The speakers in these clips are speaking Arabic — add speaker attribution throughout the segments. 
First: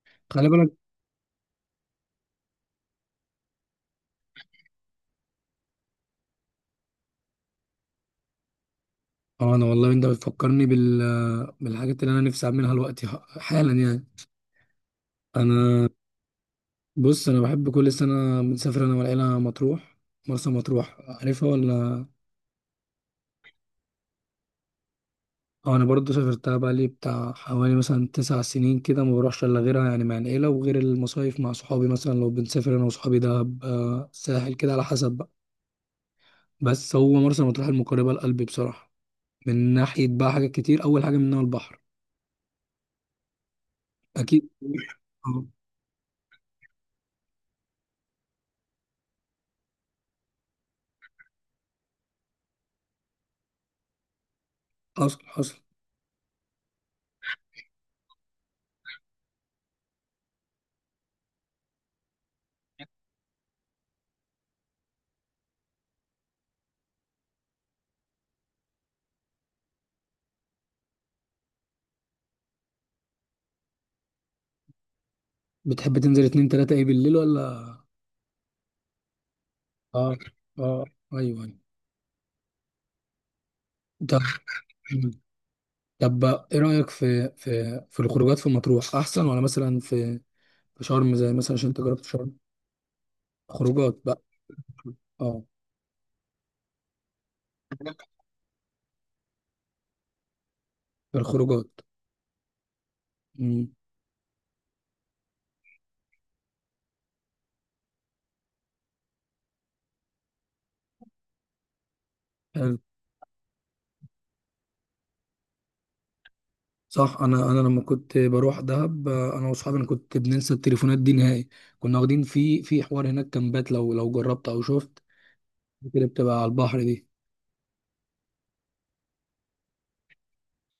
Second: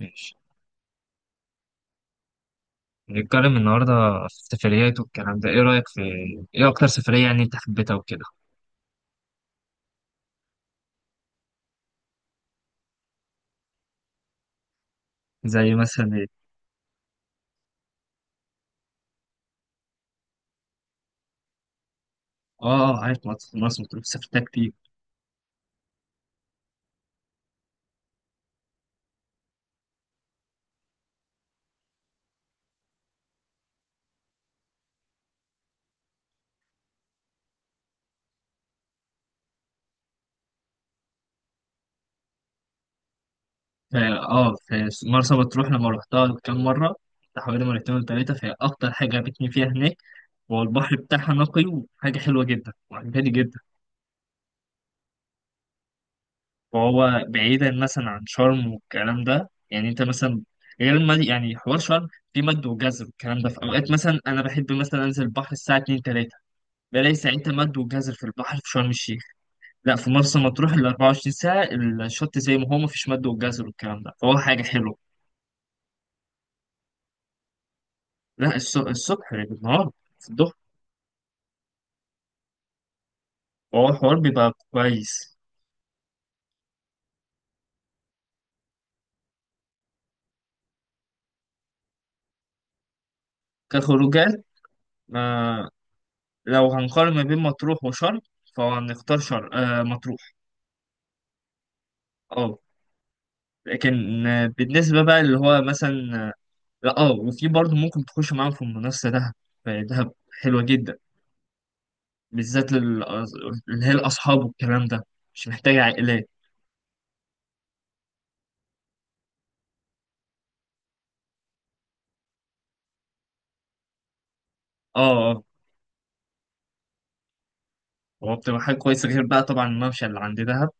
Speaker 1: ماشي.
Speaker 2: خلي بالك.
Speaker 1: نتكلم النهاردة في السفريات والكلام ده. ايه رأيك في ايه أكتر سفرية يعني انت حبيتها وكده؟
Speaker 2: اه انا والله انت بتفكرني بالحاجات اللي انا نفسي اعملها دلوقتي، حالا يعني.
Speaker 1: زي
Speaker 2: انا
Speaker 1: مثلا ايه؟
Speaker 2: بص، انا بحب كل سنه بنسافر انا والعيله مطروح، مرسى مطروح، عارفها ولا؟
Speaker 1: اه اه، عارف مرسى مطروح، سافرتها كتير.
Speaker 2: اه، انا برضو سافرتها بقى لي بتاع حوالي مثلا 9 سنين كده، ما بروحش الا غيرها يعني مع العيله، وغير المصايف مع صحابي. مثلا لو بنسافر انا وصحابي دهب، ساحل كده على حسب بقى. بس هو مرسى مطروح المقربه لقلبي بصراحه، من ناحيه بقى حاجات كتير، اول حاجه منها البحر.
Speaker 1: فا
Speaker 2: اكيد
Speaker 1: اه في مرسى
Speaker 2: اه.
Speaker 1: مطروح لما روحتها كام مرة، بتاع حوالي مرتين ولا تلاتة، فهي أكتر حاجة عجبتني فيها هناك هو البحر بتاعها، نقي وحاجة حلوة جدا وعجباني جدا.
Speaker 2: حصل حصل.
Speaker 1: وهو بعيدا مثلا عن شرم والكلام ده، يعني انت مثلا غير المد... يعني حوار شرم في مد وجزر والكلام ده، في أوقات مثلا أنا بحب مثلا أنزل البحر الساعة 2 3 بلاقي ساعتها مد والجزر في البحر في شرم الشيخ. لا في مرسى مطروح ال 24 ساعة الشط زي ما هو، مفيش مد والجزر والكلام ده، فهو حاجة حلوة.
Speaker 2: بتحب تنزل اتنين تلاتة ايه، بالليل ولا؟
Speaker 1: لا، الصبح بالنهار،
Speaker 2: اه،
Speaker 1: في الظهر.
Speaker 2: اه. ايوه، أيوة.
Speaker 1: فهو الحوار بيبقى
Speaker 2: طب،
Speaker 1: كويس.
Speaker 2: ايه رأيك في الخروجات، في مطروح احسن ولا مثلا في شرم؟ زي مثلا عشان انت جربت شرم، خروجات بقى.
Speaker 1: كخروجات، ما
Speaker 2: اه،
Speaker 1: لو هنقارن ما بين مطروح وشرم فهنختار شرم. آه، مطروح.
Speaker 2: الخروجات.
Speaker 1: اه.
Speaker 2: امم
Speaker 1: لكن بالنسبة بقى اللي هو مثلا لا اه، وفي برضه ممكن تخش معاهم في المنافسة دهب. دهب حلوة جدا، بالذات
Speaker 2: حلو.
Speaker 1: اللي هي الأصحاب والكلام ده، مش محتاجة عائلات.
Speaker 2: صح، انا لما كنت بروح دهب، انا واصحابي، انا كنت بننسى التليفونات دي نهائي. كنا واخدين في حوار هناك كامبات، لو جربت او
Speaker 1: اه
Speaker 2: شفت
Speaker 1: اه.
Speaker 2: اللي بتبقى على البحر دي.
Speaker 1: هو بتبقى حاجة كويسة، غير بقى طبعا الممشى اللي عند دهب،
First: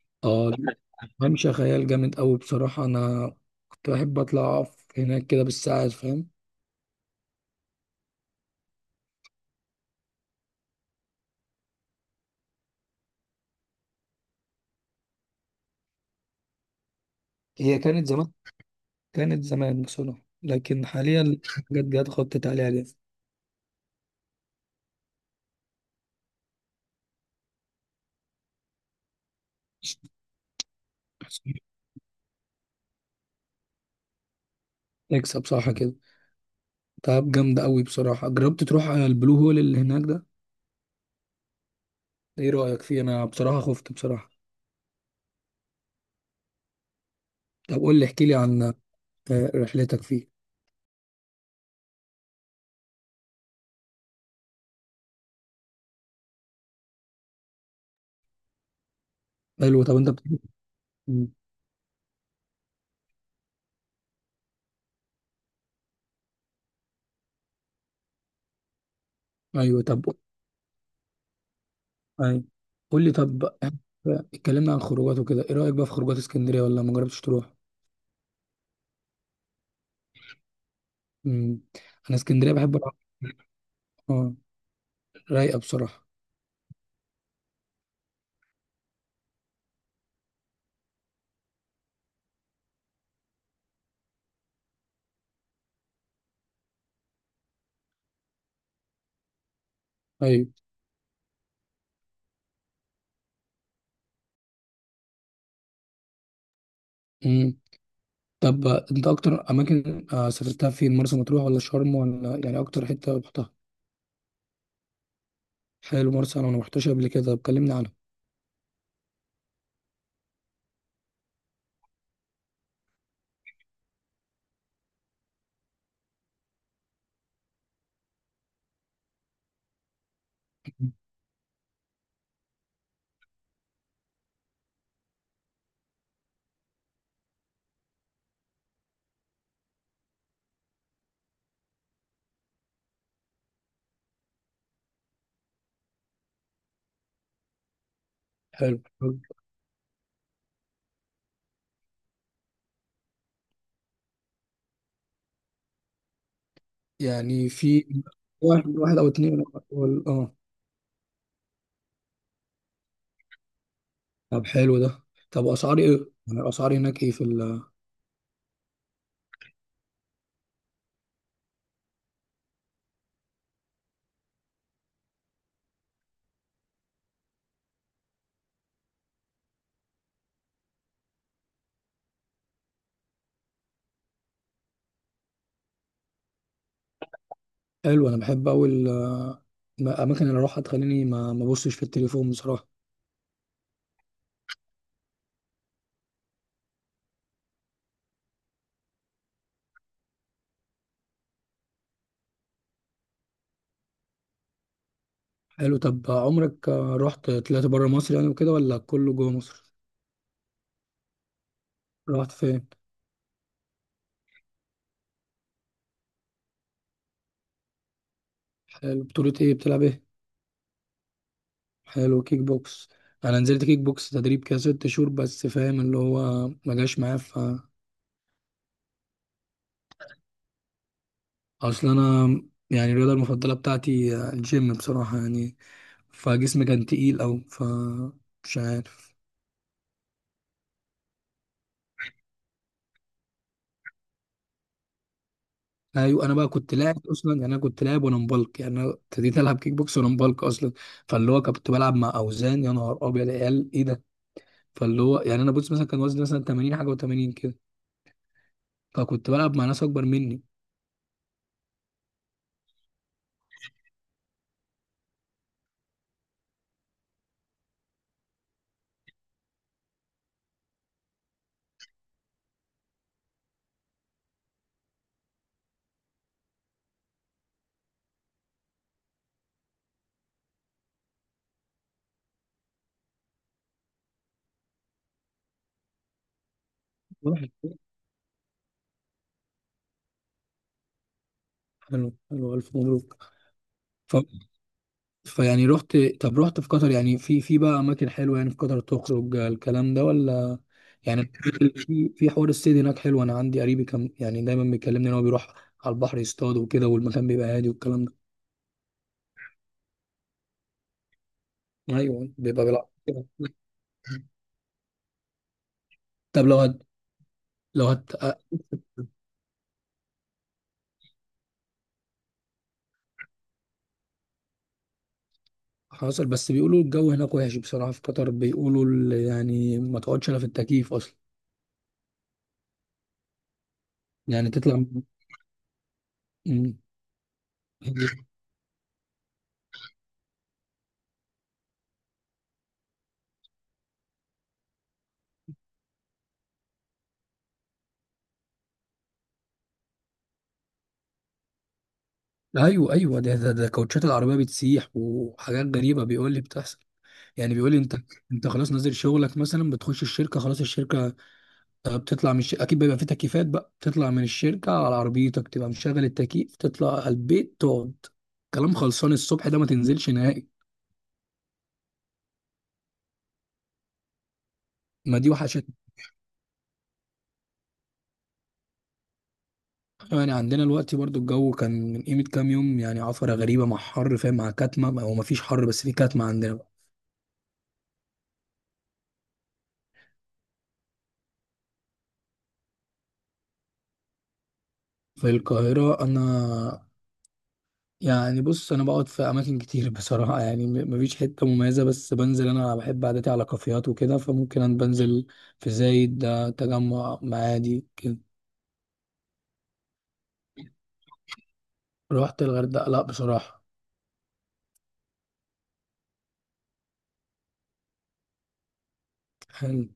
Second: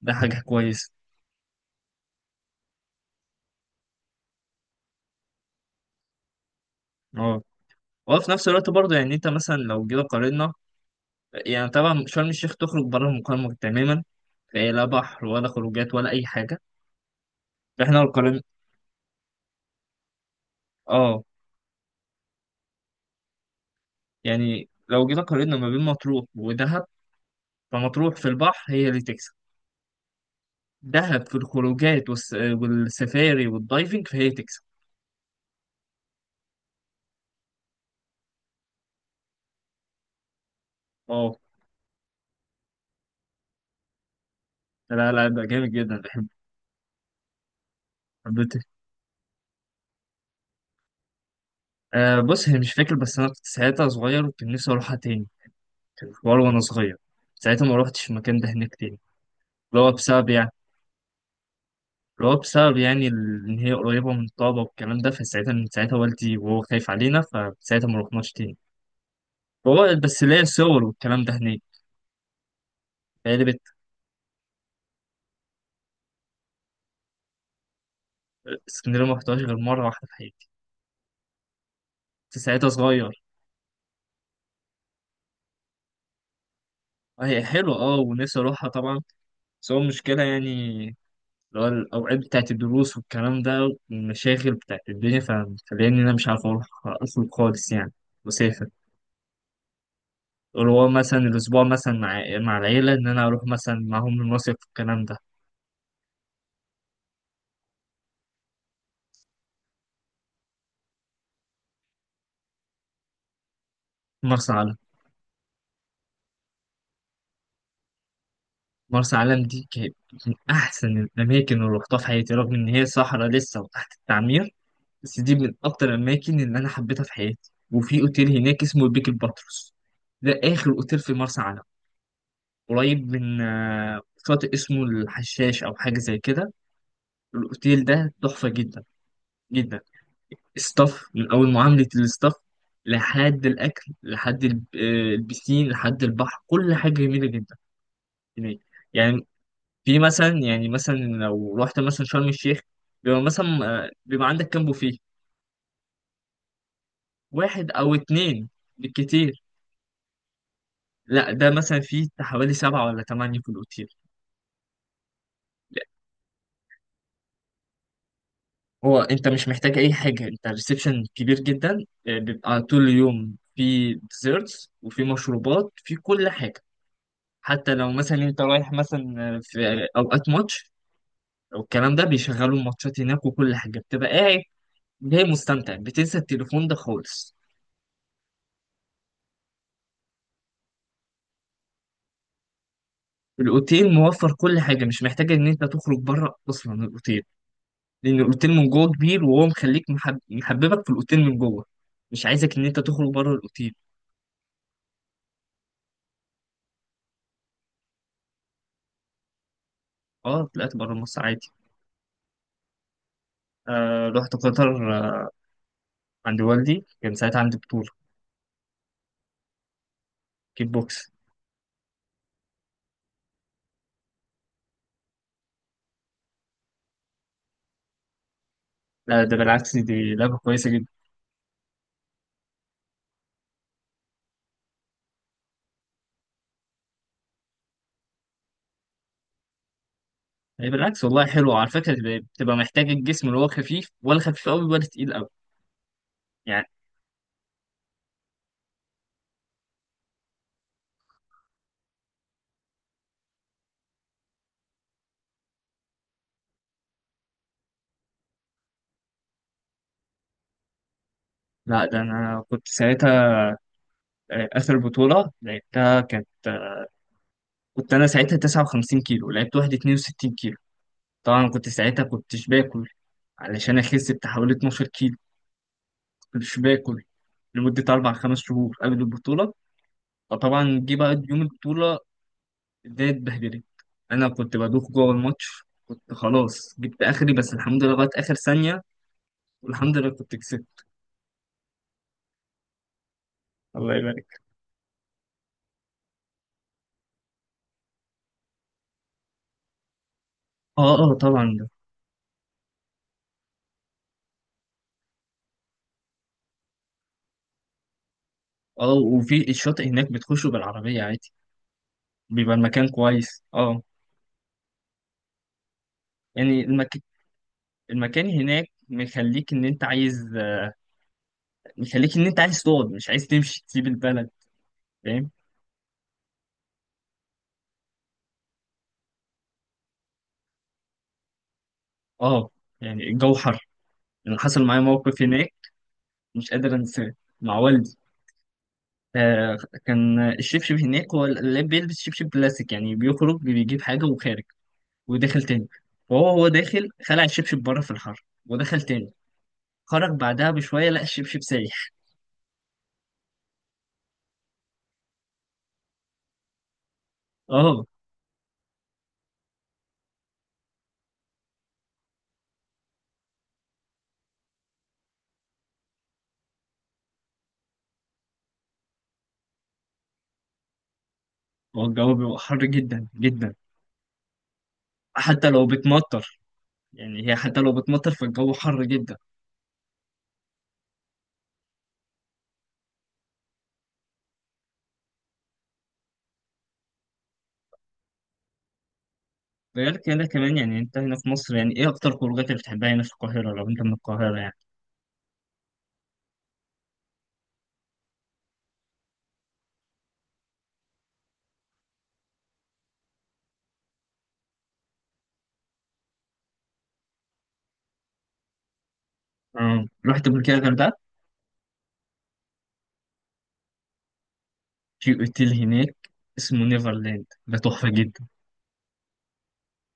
Speaker 1: ده حاجة
Speaker 2: اه،
Speaker 1: كويسة.
Speaker 2: ممشى خيال جامد أوي بصراحة، أنا كنت بحب أطلع أقف هناك كده بالساعات، فاهم.
Speaker 1: اه. وفي نفس الوقت برضه يعني انت مثلا لو جينا قارنا، يعني طبعا شرم الشيخ تخرج بره المقارنة تماما، فهي لا بحر ولا خروجات ولا أي حاجة.
Speaker 2: هي
Speaker 1: فاحنا
Speaker 2: كانت
Speaker 1: لو
Speaker 2: زمان،
Speaker 1: قارنا،
Speaker 2: كانت زمان بصراحة، لكن حاليا
Speaker 1: اه
Speaker 2: الحاجات جت خطت عليها ليه.
Speaker 1: يعني لو جينا قارنا ما بين مطروح ودهب، فمطروح في البحر هي اللي تكسب، دهب في الخروجات والسفاري والدايفنج فهي تكسب.
Speaker 2: نكسب صح كده. تعب جامدة أوي بصراحة. جربت تروح على البلو هول اللي هناك ده؟
Speaker 1: اه.
Speaker 2: إيه رأيك فيه؟ أنا بصراحة خفت بصراحة.
Speaker 1: لا لا، ده جامد جدا، بحبه،
Speaker 2: طب قول لي، احكي لي
Speaker 1: حبيته.
Speaker 2: عن رحلتك فيه.
Speaker 1: آه بص، هي مش فاكر، بس انا كنت ساعتها صغير وكان نفسي اروحها تاني. كان في حوار وانا صغير، ساعتها ما روحتش المكان ده هناك تاني.
Speaker 2: حلو.
Speaker 1: اللي هو
Speaker 2: طب أنت
Speaker 1: بسبب يعني
Speaker 2: مم.
Speaker 1: اللي هو بسبب يعني ان هي قريبه من الطابه والكلام ده، فساعتها من ساعتها والدي وهو خايف علينا، فساعتها ما روحناش تاني.
Speaker 2: أيوه.
Speaker 1: هو
Speaker 2: طب
Speaker 1: بس ليا صور والكلام ده هناك.
Speaker 2: أيوه، قول لي.
Speaker 1: بقالي
Speaker 2: طب
Speaker 1: بت.
Speaker 2: اتكلمنا عن خروجات وكده، إيه رأيك بقى في خروجات اسكندرية، ولا ما جربتش تروح؟
Speaker 1: اسكندريه ما رحتهاش غير مره واحده في حياتي،
Speaker 2: مم. أنا
Speaker 1: كنت
Speaker 2: اسكندرية
Speaker 1: ساعتها
Speaker 2: بحب.
Speaker 1: صغير.
Speaker 2: اه، رايقة بصراحة.
Speaker 1: هي حلوه اه، ونفسي اروحها طبعا. بس هو المشكله يعني اللي هو الاوقات بتاعت الدروس والكلام ده والمشاغل بتاعت الدنيا، فمخليني إن انا مش عارف اروح اصلا خالص يعني. مسافر
Speaker 2: أيوة.
Speaker 1: اللي هو مثلا الأسبوع مثلا مع العيلة، إن أنا أروح مثلا معاهم المصيف والكلام ده.
Speaker 2: مم. طب أنت أكتر أماكن سافرتها فين؟ مرسى مطروح ولا شرم ولا، يعني أكتر حتة رحتها؟
Speaker 1: مرسى علم.
Speaker 2: حلو، مرسى أنا ما رحتهاش قبل كده، طب كلمني عنها.
Speaker 1: مرسى علم دي كانت من أحسن الأماكن اللي روحتها في حياتي، رغم إن هي صحراء لسه وتحت التعمير، بس دي من أكتر الأماكن اللي أنا حبيتها في حياتي. وفي أوتيل هناك اسمه البيك الباتروس، ده آخر
Speaker 2: مم.
Speaker 1: أوتيل في مرسى علم. قريب من شاطئ اسمه الحشاش أو حاجة زي كده. الأوتيل ده تحفة جدا جدا. ستاف، من اول معامله الستاف لحد الاكل لحد البسين لحد البحر، كل حاجه جميله جدا هناك.
Speaker 2: حلو.
Speaker 1: يعني في مثلا، يعني مثلا لو رحت مثلا شرم الشيخ بيبقى مثلا بيبقى عندك كام بوفيه،
Speaker 2: يعني
Speaker 1: واحد
Speaker 2: في
Speaker 1: او اتنين
Speaker 2: واحد أو
Speaker 1: بالكتير.
Speaker 2: اتنين. اه.
Speaker 1: لا ده مثلا فيه حوالي سبعة ولا تمانية في الأوتيل.
Speaker 2: طب حلو ده. طب أسعار
Speaker 1: لا،
Speaker 2: إيه، يعني الأسعار هناك إيه؟ في
Speaker 1: هو انت مش محتاج اي حاجه، انت الريسبشن كبير جدا، بيبقى طول اليوم في ديزيرتس وفي مشروبات، في كل حاجه. حتى لو مثلا انت رايح مثلا في اوقات ماتش والكلام ده، بيشغلوا الماتشات هناك، وكل حاجه بتبقى قاعد جاي مستمتع، بتنسى التليفون ده خالص.
Speaker 2: حلو، أنا بحب أوي الأماكن اللي أروحها تخليني ما أبصش في التليفون بصراحة.
Speaker 1: الاوتيل موفر كل حاجه، مش محتاج ان انت تخرج بره اصلا الاوتيل، لان الاوتيل من جوه كبير، وهو مخليك محببك في الاوتيل من جوه، مش عايزك ان انت تخرج بره الاوتيل.
Speaker 2: حلو. طب عمرك طلعت بره مصر يعني وكده، ولا كله جوه مصر؟
Speaker 1: اه، طلعت بره مصر عادي.
Speaker 2: رحت فين؟
Speaker 1: آه، رحت قطر. آه، عند والدي، كان ساعتها عندي بطوله.
Speaker 2: حلو، بطولة ايه، بتلعب ايه؟
Speaker 1: كيك بوكس.
Speaker 2: حلو، كيك بوكس. انا نزلت كيك بوكس تدريب كده 6 شهور بس، فاهم، اللي هو ما جاش معايا،
Speaker 1: لا ده بالعكس، دي لعبه كويسه جدا.
Speaker 2: اصل انا يعني الرياضة المفضلة بتاعتي الجيم بصراحة يعني. فجسمي كان تقيل، او مش عارف.
Speaker 1: هي بالعكس والله، حلو على فكرة. بتبقى محتاج الجسم اللي هو خفيف، ولا خفيف قوي ولا تقيل قوي؟
Speaker 2: ايوه، انا بقى
Speaker 1: يعني
Speaker 2: كنت لاعب اصلا يعني، انا كنت لاعب وانا مبلك يعني، انا ابتديت العب كيك بوكس وانا مبلك اصلا. فاللي هو كنت بلعب مع اوزان، يا نهار ابيض يا عيال ايه ده. فاللي هو يعني، انا بص مثلا كان وزني مثلا 80 حاجه و80 كده، فكنت بلعب مع ناس اكبر
Speaker 1: لا، ده انا كنت ساعتها اخر بطولة لعبتها كانت، كنت انا ساعتها 59 كيلو، لعبت واحد 62 كيلو. طبعا كنت ساعتها كنتش باكل علشان اخس بتاع حوالي 12 كيلو، كنتش باكل لمدة أربع خمس شهور قبل البطولة. فطبعا جه بقى يوم البطولة، الدنيا اتبهدلت. أنا كنت بدوخ جوه الماتش، كنت خلاص جبت آخري،
Speaker 2: مني.
Speaker 1: بس الحمد لله لغاية آخر ثانية والحمد لله كنت كسبت.
Speaker 2: حلو حلو، ألف مبروك.
Speaker 1: الله
Speaker 2: ف...
Speaker 1: يبارك.
Speaker 2: فيعني رحت، طب رحت في قطر، يعني في بقى أماكن حلوة يعني في قطر تخرج الكلام ده ولا؟
Speaker 1: اه اه
Speaker 2: يعني
Speaker 1: طبعا، ده
Speaker 2: في حوار الصيد هناك حلو. أنا عندي قريبي كان يعني دايما بيكلمني إن هو بيروح على البحر يصطاد وكده، والمكان بيبقى هادي والكلام ده.
Speaker 1: اه وفي الشاطئ هناك بتخشوا بالعربية عادي،
Speaker 2: أيوه،
Speaker 1: بيبقى
Speaker 2: بيبقى
Speaker 1: المكان
Speaker 2: بالعكس كده.
Speaker 1: كويس. اه،
Speaker 2: طب
Speaker 1: يعني
Speaker 2: لو هت...
Speaker 1: المكان هناك مخليك ان انت عايز، مخليك ان انت عايز تقعد، مش عايز تمشي تسيب البلد، فاهم.
Speaker 2: حصل. بس بيقولوا الجو هناك وحش بصراحة. في قطر بيقولوا يعني ما تقعدش إلا في التكييف أصلا،
Speaker 1: اه، يعني الجو حر. انا
Speaker 2: يعني
Speaker 1: حصل معايا
Speaker 2: تطلع.
Speaker 1: موقف هناك مش قادر
Speaker 2: مم.
Speaker 1: انساه، مع والدي. آه، كان الشبشب هناك، هو اللي بيلبس شبشب بلاستيك، يعني بيخرج بيجيب حاجة وخارج وداخل تاني. فهو، هو داخل خلع الشبشب بره في الحر ودخل تاني، خرج بعدها بشوية لقى الشبشب سايح.
Speaker 2: ايوه، ايوه، ده كوتشات العربيه بتسيح وحاجات غريبه، بيقول لي بتحصل. يعني بيقول لي
Speaker 1: اه،
Speaker 2: انت، خلاص نازل شغلك مثلا، بتخش الشركه، خلاص الشركه، بتطلع من الشركه، اكيد بيبقى في تكييفات بقى، بتطلع من الشركه على عربيتك تبقى مشغل التكييف، تطلع على البيت تقعد. كلام خلصان الصبح ده ما تنزلش نهائي.
Speaker 1: هو الجو بيبقى حر جدا جدا،
Speaker 2: ما دي
Speaker 1: حتى لو
Speaker 2: وحشت.
Speaker 1: بتمطر. يعني هي حتى لو بتمطر، فالجو حر جدا.
Speaker 2: يعني عندنا الوقت برضو الجو كان من قيمه كام يوم يعني، عفره غريبه مع حر فاهم، مع كتمه، او ما فيش حر بس في كتمه عندنا بقى.
Speaker 1: ده غير كده كمان. يعني انت هنا في مصر، يعني ايه اكتر خروجات اللي بتحبها هنا في القاهرة لو انت من القاهرة يعني؟
Speaker 2: في القاهره انا، يعني بص انا بقعد في اماكن كتير بصراحه، يعني مفيش حته مميزه، بس بنزل انا بحب عادتي على كافيهات وكده، فممكن انا بنزل في زايد ده، تجمع معادي كده.
Speaker 1: اه، رحت قبل كده الغردقة،
Speaker 2: رحت الغردقه، لا بصراحه.
Speaker 1: في اوتيل هناك اسمه نيفرلاند، ده تحفة جدا.
Speaker 2: حلو.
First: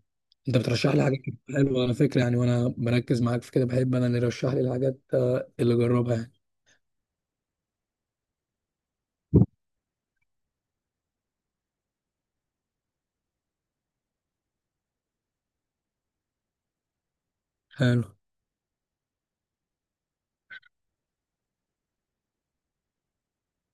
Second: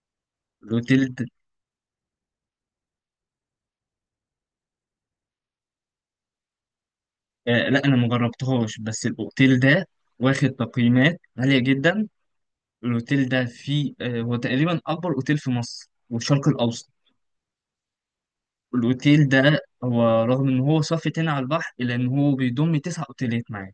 Speaker 2: انت بترشح لي طب
Speaker 1: الاوتيل
Speaker 2: حاجات
Speaker 1: ده،
Speaker 2: كتير حلوه على فكره يعني، وانا بركز معاك في كده، بحب انا اللي يرشح لي الحاجات اللي اجربها يعني.
Speaker 1: آه لا انا مجربتهاش، بس الاوتيل ده واخد تقييمات عالية جدا. الاوتيل ده فيه آه، هو تقريبا اكبر اوتيل في مصر والشرق الاوسط.
Speaker 2: حلو.
Speaker 1: الأوتيل ده هو، رغم إن هو صافي تاني على البحر، إلا إن هو بيضم تسع أوتيلات معاه.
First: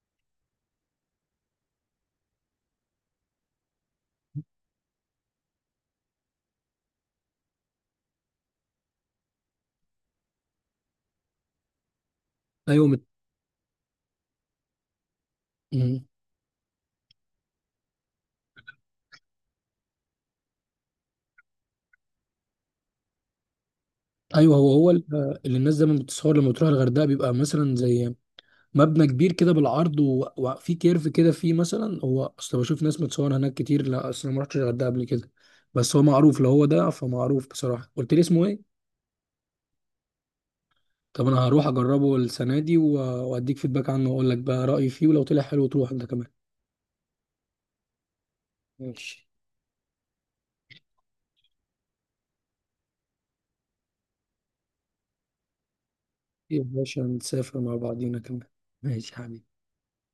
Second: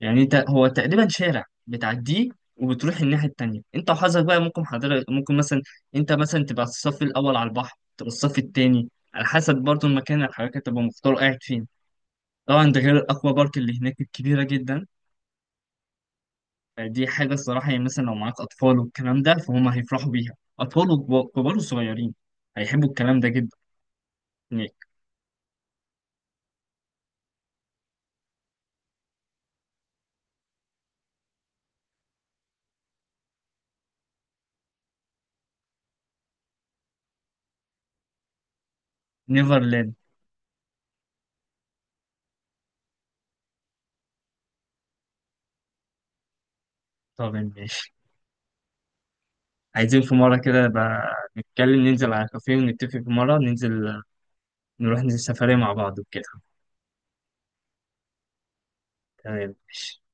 Speaker 1: يعني أنت، هو تقريبا شارع بتعديه وبتروح الناحية التانية، أنت وحظك بقى. ممكن حضرتك ممكن مثلا أنت مثلا تبقى الصف الأول على البحر، تبقى الصف التاني، على حسب برضه المكان اللي حضرتك تبقى مختار قاعد فين. طبعا ده
Speaker 2: ايوه
Speaker 1: غير الأكوا بارك اللي هناك الكبيرة جدا.
Speaker 2: مم.
Speaker 1: دي حاجة الصراحة يعني، مثلا لو معاك أطفال والكلام ده، فهم هيفرحوا بيها، أطفال وكبار وصغيرين هيحبوا الكلام ده جدا.
Speaker 2: ايوه،
Speaker 1: هناك.
Speaker 2: هو اللي الناس دايما بتصور لما بتروح الغردقه، بيبقى مثلا زي مبنى كبير كده بالعرض، وفي كيرف كده فيه مثلا، هو اصل بشوف ناس متصور هناك كتير، لا اصل انا ما رحتش الغردقه قبل كده، بس هو معروف لو هو ده، فمعروف بصراحه. قلت لي اسمه ايه؟
Speaker 1: نيفرلاند.
Speaker 2: طب انا هروح اجربه السنه دي واديك فيدباك عنه، واقول لك بقى رايي فيه، ولو طلع حلو تروح انت كمان.
Speaker 1: طب ماشي.
Speaker 2: ماشي.
Speaker 1: عايزين في مرة كده بقى نتكلم ننزل على كافيه، ونتفق في مرة ننزل نروح، ننزل سفرية مع بعض وكده.
Speaker 2: يا باشا نسافر مع بعضينا كمان، ماشي يا حبيبي.
Speaker 1: تمام.